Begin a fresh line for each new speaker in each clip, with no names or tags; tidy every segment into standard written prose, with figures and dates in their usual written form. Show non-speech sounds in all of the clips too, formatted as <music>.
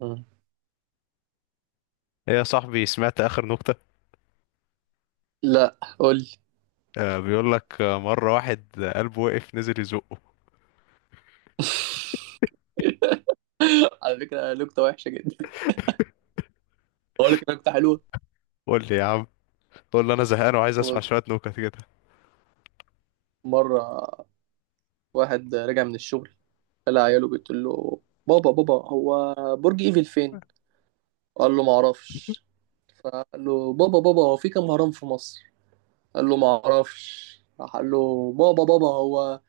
مم.
ايه يا صاحبي، سمعت اخر نكتة؟
لا، قول لي.
آه بيقول لك آه، مرة واحد قلبه وقف نزل يزقه.
<laughs> على فكرة، نكتة وحشة جدا. أقول لك نكتة حلوة.
قول لي يا عم. قول لي، انا زهقان وعايز اسمع
بص،
شوية نكت كده.
مرة واحد رجع من الشغل قال لعياله بتقول له بابا بابا هو برج إيفل فين؟ قال له معرفش. فقال له بابا بابا هو في كام هرم في مصر؟ قال له معرفش. راح قال له بابا بابا هو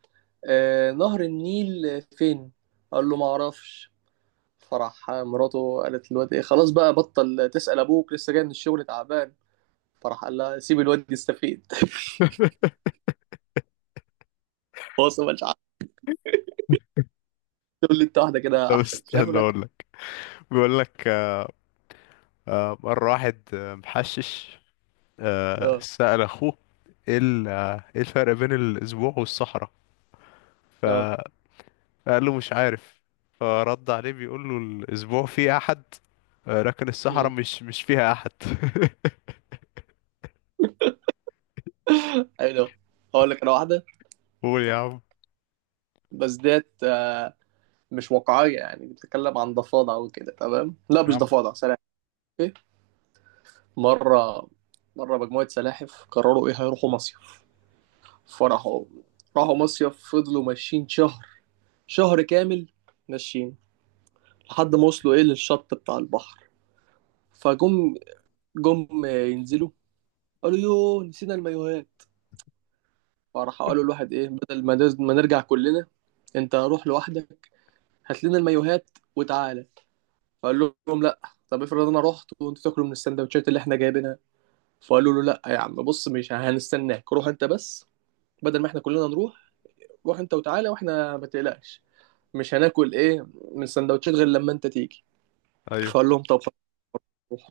نهر النيل فين؟ قال له معرفش. فراح مراته قالت للواد ايه خلاص بقى بطل تسأل ابوك لسه جاي من الشغل تعبان. فراح قال لها سيب الواد يستفيد. <laughs> <applause> هو أصلاً مش عارف.
<laughs>
تقول لي انت واحده كده
طب
احسن، شايف
استنى
انا.
اقول لك. بيقول لك آه آه، واحد محشش
اه،
سأل اخوه: ايه ال- آه، ايه الفرق بين الاسبوع والصحراء؟
اه.
فقال له: مش عارف. فرد عليه بيقول له: الاسبوع فيه احد، لكن الصحراء
أمم.
مش فيها احد.
ايوه، هقول لك انا واحده،
قول يا عم.
بس ديت مش واقعيه، يعني بتتكلم عن ضفادع وكده. تمام، لا،
يا
مش
عم.
ضفادع، سلاحف. ايه؟ مره مره مجموعه سلاحف قرروا ايه، هيروحوا مصيف. فراحوا راحوا مصيف، فضلوا ماشيين شهر، شهر كامل، ماشيين، لحد ما وصلوا ايه للشط بتاع البحر. فجم جم ينزلوا، قالوا يوه نسينا المايوهات. فراح قالوا الواحد ايه، بدل ما ما نرجع كلنا انت روح لوحدك، هات لنا المايوهات وتعالى. فقال لهم لا، طب افرض انا رحت وانتوا تاكلوا من السندوتشات اللي احنا جايبينها. فقالوا له لا يا عم، بص مش هنستناك، روح انت بس، بدل ما احنا كلنا نروح، روح انت وتعالى واحنا ما تقلقش، مش هناكل ايه من السندوتشات غير لما انت تيجي.
ايوه.
فقال لهم طب خلاص، روح.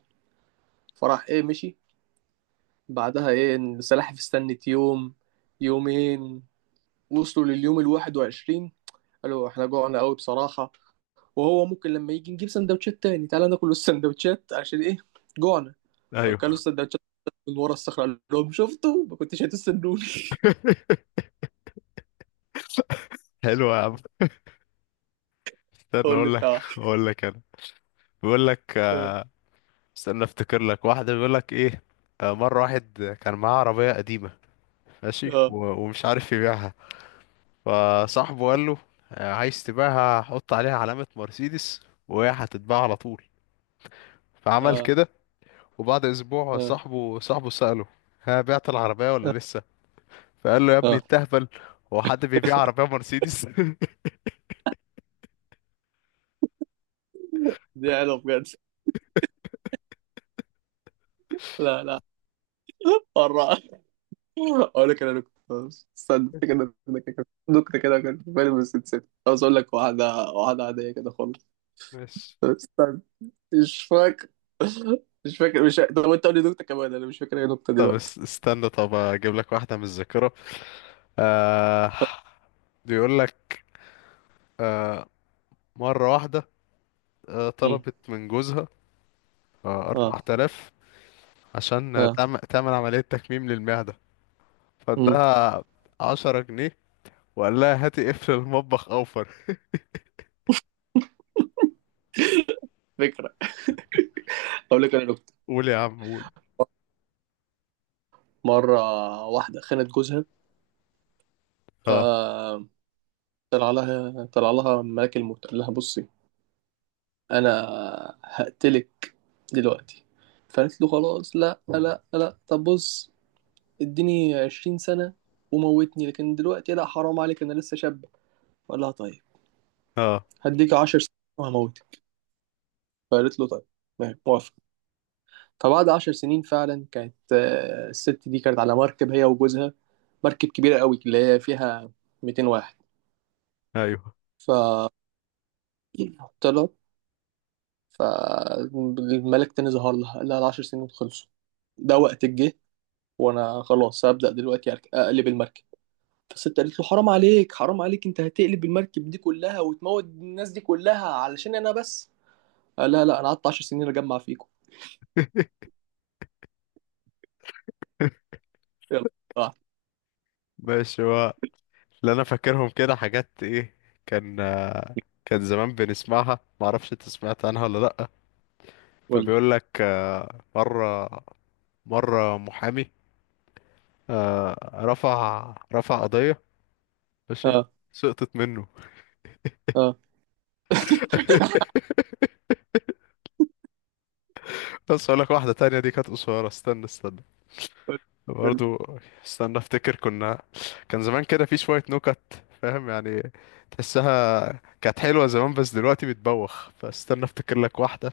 فراح ايه مشي. بعدها ايه السلاحف استنت يوم، يومين، وصلوا لليوم الواحد وعشرين، قالوا احنا جوعنا قوي بصراحة، وهو ممكن لما يجي نجيب سندوتشات تاني، تعالى ناكل السندوتشات عشان ايه؟ جوعنا. فكلوا
ايوه.
السندوتشات. من ورا الصخرة قال لهم شفتوا، ما كنتش هتستنوني. <laughs>
<laughs> حلو يا عم. استنى
هو اللي
اقول لك.
بتاع.
اقول لك انا. بيقول لك آه،
اه،
استنى افتكر لك واحده. بيقول لك ايه، مره واحد كان معاه عربيه قديمه، ماشي
اه،
ومش عارف يبيعها. فصاحبه قال له: عايز تبيعها؟ حط عليها علامه مرسيدس وهي هتتباع على طول. فعمل
اه،
كده. وبعد اسبوع
اه،
صاحبه سأله: ها، بعت العربيه
اه.
ولا لسه؟ فقال له: يا ابني
آه.
التهبل، هو حد بيبيع عربيه مرسيدس؟ <laughs>
دي حلوة بجد. لا، لا. مرة <laughs> اقول لك انا نكتة. استنى افتكر إن أنا نكتة كده كانت في بالي بس نسيت. عاوز اقول لك واحدة، واحدة عادية كده خالص.
ماشي.
استنى، مش فاكر مش فاكر. طب انت قول لي نكتة كمان، انا مش فاكر اي نكتة دلوقتي.
استنى، طب اجيب لك واحده من الذاكره. آه، بيقول لك مرة واحدة
مم.
طلبت من جوزها
اه،
4000 عشان آه،
اه.
تعمل تعمل عملية تكميم للمعدة،
مم.
فادها 10 جنيه وقال لها: هاتي قفل المطبخ أوفر.
فكرة. أقول لك أنا نكتة.
قول يا عم، قول.
مرة واحدة خانت جوزها.
اه.
آه، طلع لها ملاك الموت، قال لها بصي أنا هقتلك دلوقتي. فقالت له خلاص، لا لا لا، طب بص، اديني 20 سنة وموتني، لكن دلوقتي لا، حرام عليك، أنا لسه شاب. قال لها طيب،
اه.
هديك 10 سنين وهموتك. فقالت له طيب، ماشي، موافق. فبعد 10 سنين فعلا كانت الست دي كانت على مركب هي وجوزها، مركب كبيرة قوي اللي هي فيها 200 واحد.
أيوه.
فطلع فالملك تاني ظهر لها، قال لها ال10 سنين خلصوا، ده وقت الجه، وانا خلاص هبدأ دلوقتي اقلب المركب. فالست قالت له حرام عليك، حرام عليك، انت هتقلب المركب دي كلها وتموت الناس دي كلها علشان انا بس؟ قال لها لا، انا قعدت 10 سنين اجمع فيكم.
<laughs>
يلا. آه.
ماشي. هو اللي أنا فاكرهم كده حاجات إيه، كان كان زمان بنسمعها، معرفش أنت سمعت عنها ولا لأ.
قول لي.
فبيقول لك مرة مرة محامي رفع قضية، ماشي،
اه،
سقطت منه.
اه.
<laughs> بس اقول لك واحده تانية، دي كانت قصيره. استنى استنى
قول لي.
برضو. استنى افتكر. كنا كان زمان كده في شويه نكت، فاهم يعني، تحسها كانت حلوه زمان بس دلوقتي بتبوخ. فاستنى افتكر لك واحده.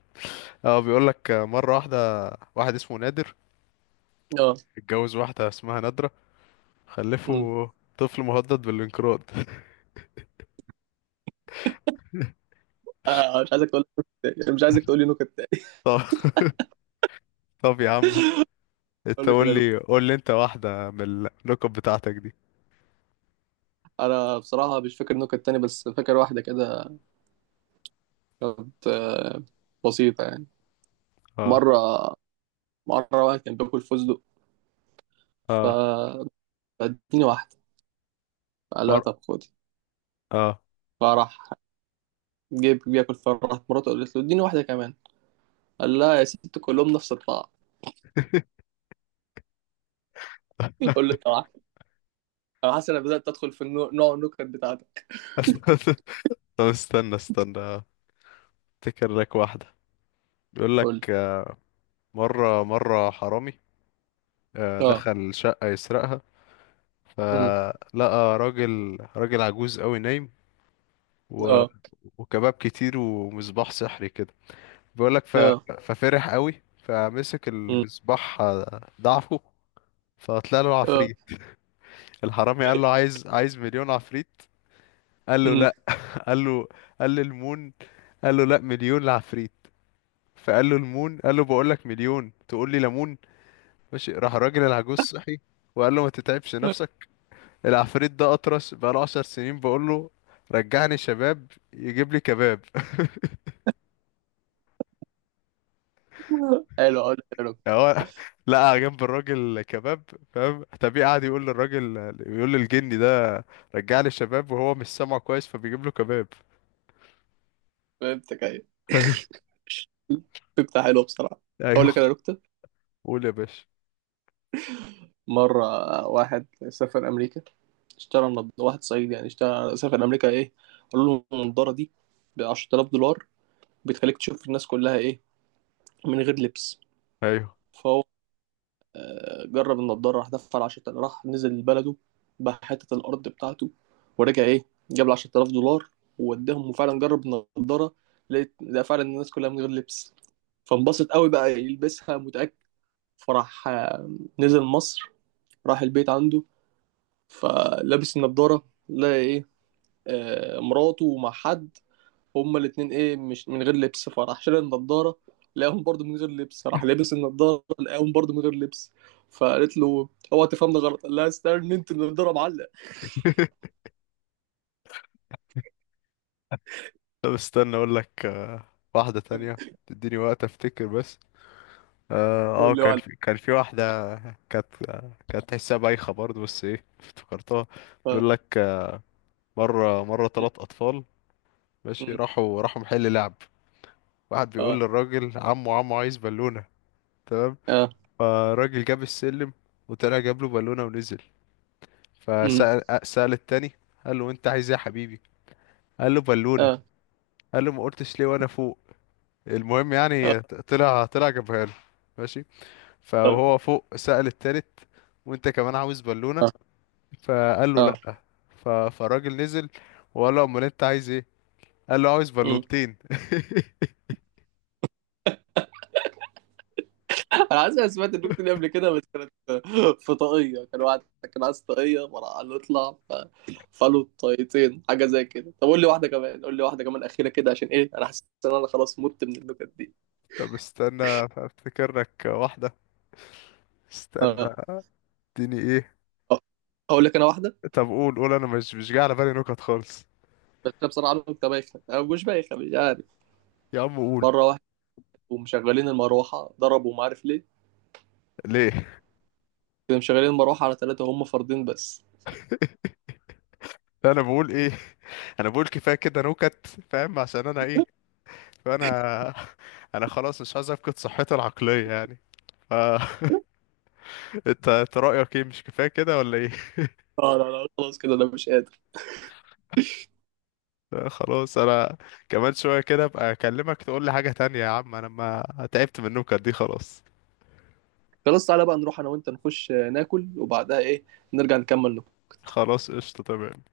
اه، بيقول لك مره واحده، واحد اسمه نادر
اه.
اتجوز واحده اسمها نادره،
أمم.
خلفوا طفل مهدد بالانقراض. <laughs>
مش عايزك تقول، مش عايزك تقول لي نكت تاني.
طب، طب يا عم،
اقول
انت
لك
قول
انا
لي،
نكت.
قول لي انت واحده من النكت بتاعتك دي.
انا بصراحه مش فاكر نكت تاني، بس فاكر واحده كده كانت بسيطة يعني.
اه.
مرة مرة واحد كان باكل فستق،
اه.
فاديني واحدة، قال لها
مر...
طب خدي.
اه.
فراح جيب بياكل، فراحت مراته قالت له اديني واحدة كمان. قال لها يا ست كلهم نفس الطعم. <laughs> قول له
<laughs>
طبعا، انا حاسس انك بدأت تدخل في نوع النكت بتاعتك.
طب استنى استنى، افتكر لك واحدة. بيقول
قول لي.
لك مرة حرامي
اه.
دخل شقة يسرقها،
أمم.
فلقى راجل عجوز قوي نايم و...
اه،
وكباب كتير ومصباح سحري كده. بيقول لك
اه.
ففرح قوي، فمسك
أمم.
المصباح ضعفه، فطلع له
اه.
عفريت. الحرامي قال له: عايز مليون عفريت. قال له:
أمم.
لا. قال له، قال له: المون. قال له: لا، مليون لعفريت. فقال له: المون. قال له: بقول لك مليون، تقول لي ليمون؟ ماشي. راح الراجل العجوز صحي وقال له: ما تتعبش نفسك، العفريت ده اطرش بقاله 10 سنين، بقول له: رجعني شباب، يجيب لي كباب. <laughs>
<laughs> حلو، اقول لك انا نكتة.
هو لقى جنب الراجل كباب، فاهم، طبيعي، قعد يقول للراجل، يقول للجني ده رجع لي شباب، وهو مش سامعه كويس فبيجيب له كباب.
فهمتك، ايوه.
<laughs> ايوه.
<laughs> نكتة حلوة بصراحة. اقول
ايوه.
لك انا نكتة.
قول يا باشا.
مرة واحد سافر امريكا، اشترى واحد صعيدي يعني، اشترى سافر امريكا ايه، قالوا له النضاره دي ب 10,000 دولار، بتخليك تشوف الناس كلها ايه من غير لبس.
ايوه.
فهو جرب النضاره، راح دفع 10,000، راح نزل بلده، باع حته الارض بتاعته ورجع ايه، جاب ال 10,000 دولار ووداهم، وفعلا جرب النضاره، لقى فعلا الناس كلها من غير لبس. فانبسط قوي، بقى يلبسها متاكد. فراح نزل مصر، راح البيت عنده، فلابس النضاره لا ايه، مراته مع حد هما الاتنين ايه مش من غير لبس. فراح شال النضارة لقاهم برضه من غير لبس، راح لابس النضارة لقاهم برضه من غير لبس. فقالت له اوعى تفهمني غلط، قال لها استنى انت النضارة معلق.
<laughs> طب استنى اقول لك واحدة تانية، تديني وقت افتكر بس. اه،
تقول له
كان
معلق.
في كان في واحدة كانت، كانت تحسها بايخة برضه بس ايه، افتكرتها. بيقول لك مرة 3 أطفال، ماشي، راحوا محل لعب. واحد بيقول
اه،
للراجل: عمو، عمو، عايز بالونة. تمام.
اه،
فالراجل جاب السلم وطلع جاب له بالونة ونزل.
م،
فسأل، التاني قال له: انت عايز ايه يا حبيبي؟ قال له: بالونة.
اه،
قال له: ما قلتش ليه وانا فوق؟ المهم،
اه،
يعني طلع جابها له، ماشي.
اه،
فهو فوق سأل التالت: وانت كمان عاوز بالونة؟
اه.
فقال له: لا. فالراجل نزل وقال له: امال انت عايز ايه؟ قال له: عاوز
آه.
بالونتين.
انا عايز، سمعت النكته دي قبل كده بس كانت في طاقيه، كان واحد كان عايز طاقيه، فراح قال له اطلع فقالوا طاقيتين حاجه زي كده. طب قول لي واحده كمان، قول لي واحده كمان اخيره كده عشان ايه، انا حاسس ان انا خلاص مت من النكت دي.
<laughs> طب استنى افتكر لك واحده، استنى
اه.
اديني ايه.
آه. اقول لك انا واحده،
طب قول، قول، انا مش، مش جاي على بالي نكت خالص.
بس انا بصراحه نكته بايخه، انا مش بايخه مش عارف.
يا عم قول.
مره واحد ومشغلين المروحه ضربوا، ما عارف ليه؟
ليه؟
كانوا مشغلين المروحه على ثلاثه هم فردين بس.
<laughs> انا بقول ايه؟ <laughs> انا بقول كفايه كده نكت، فاهم؟ عشان انا ايه، فانا <laughs> انا خلاص مش عايز افقد صحتي العقليه يعني. ف <laughs> انت، انت رايك ايه؟ مش كفايه كده ولا ايه؟
اه، لا لا، خلاص كده انا مش قادر.
لا خلاص. انا كمان شويه كده ابقى اكلمك تقول لي حاجه تانية. يا عم، انا ما، تعبت من النكت دي خلاص.
خلاص، تعالى بقى نروح انا وانت نخش ناكل، وبعدها ايه نرجع نكمل نكت.
خلاص، قشطه، تمام.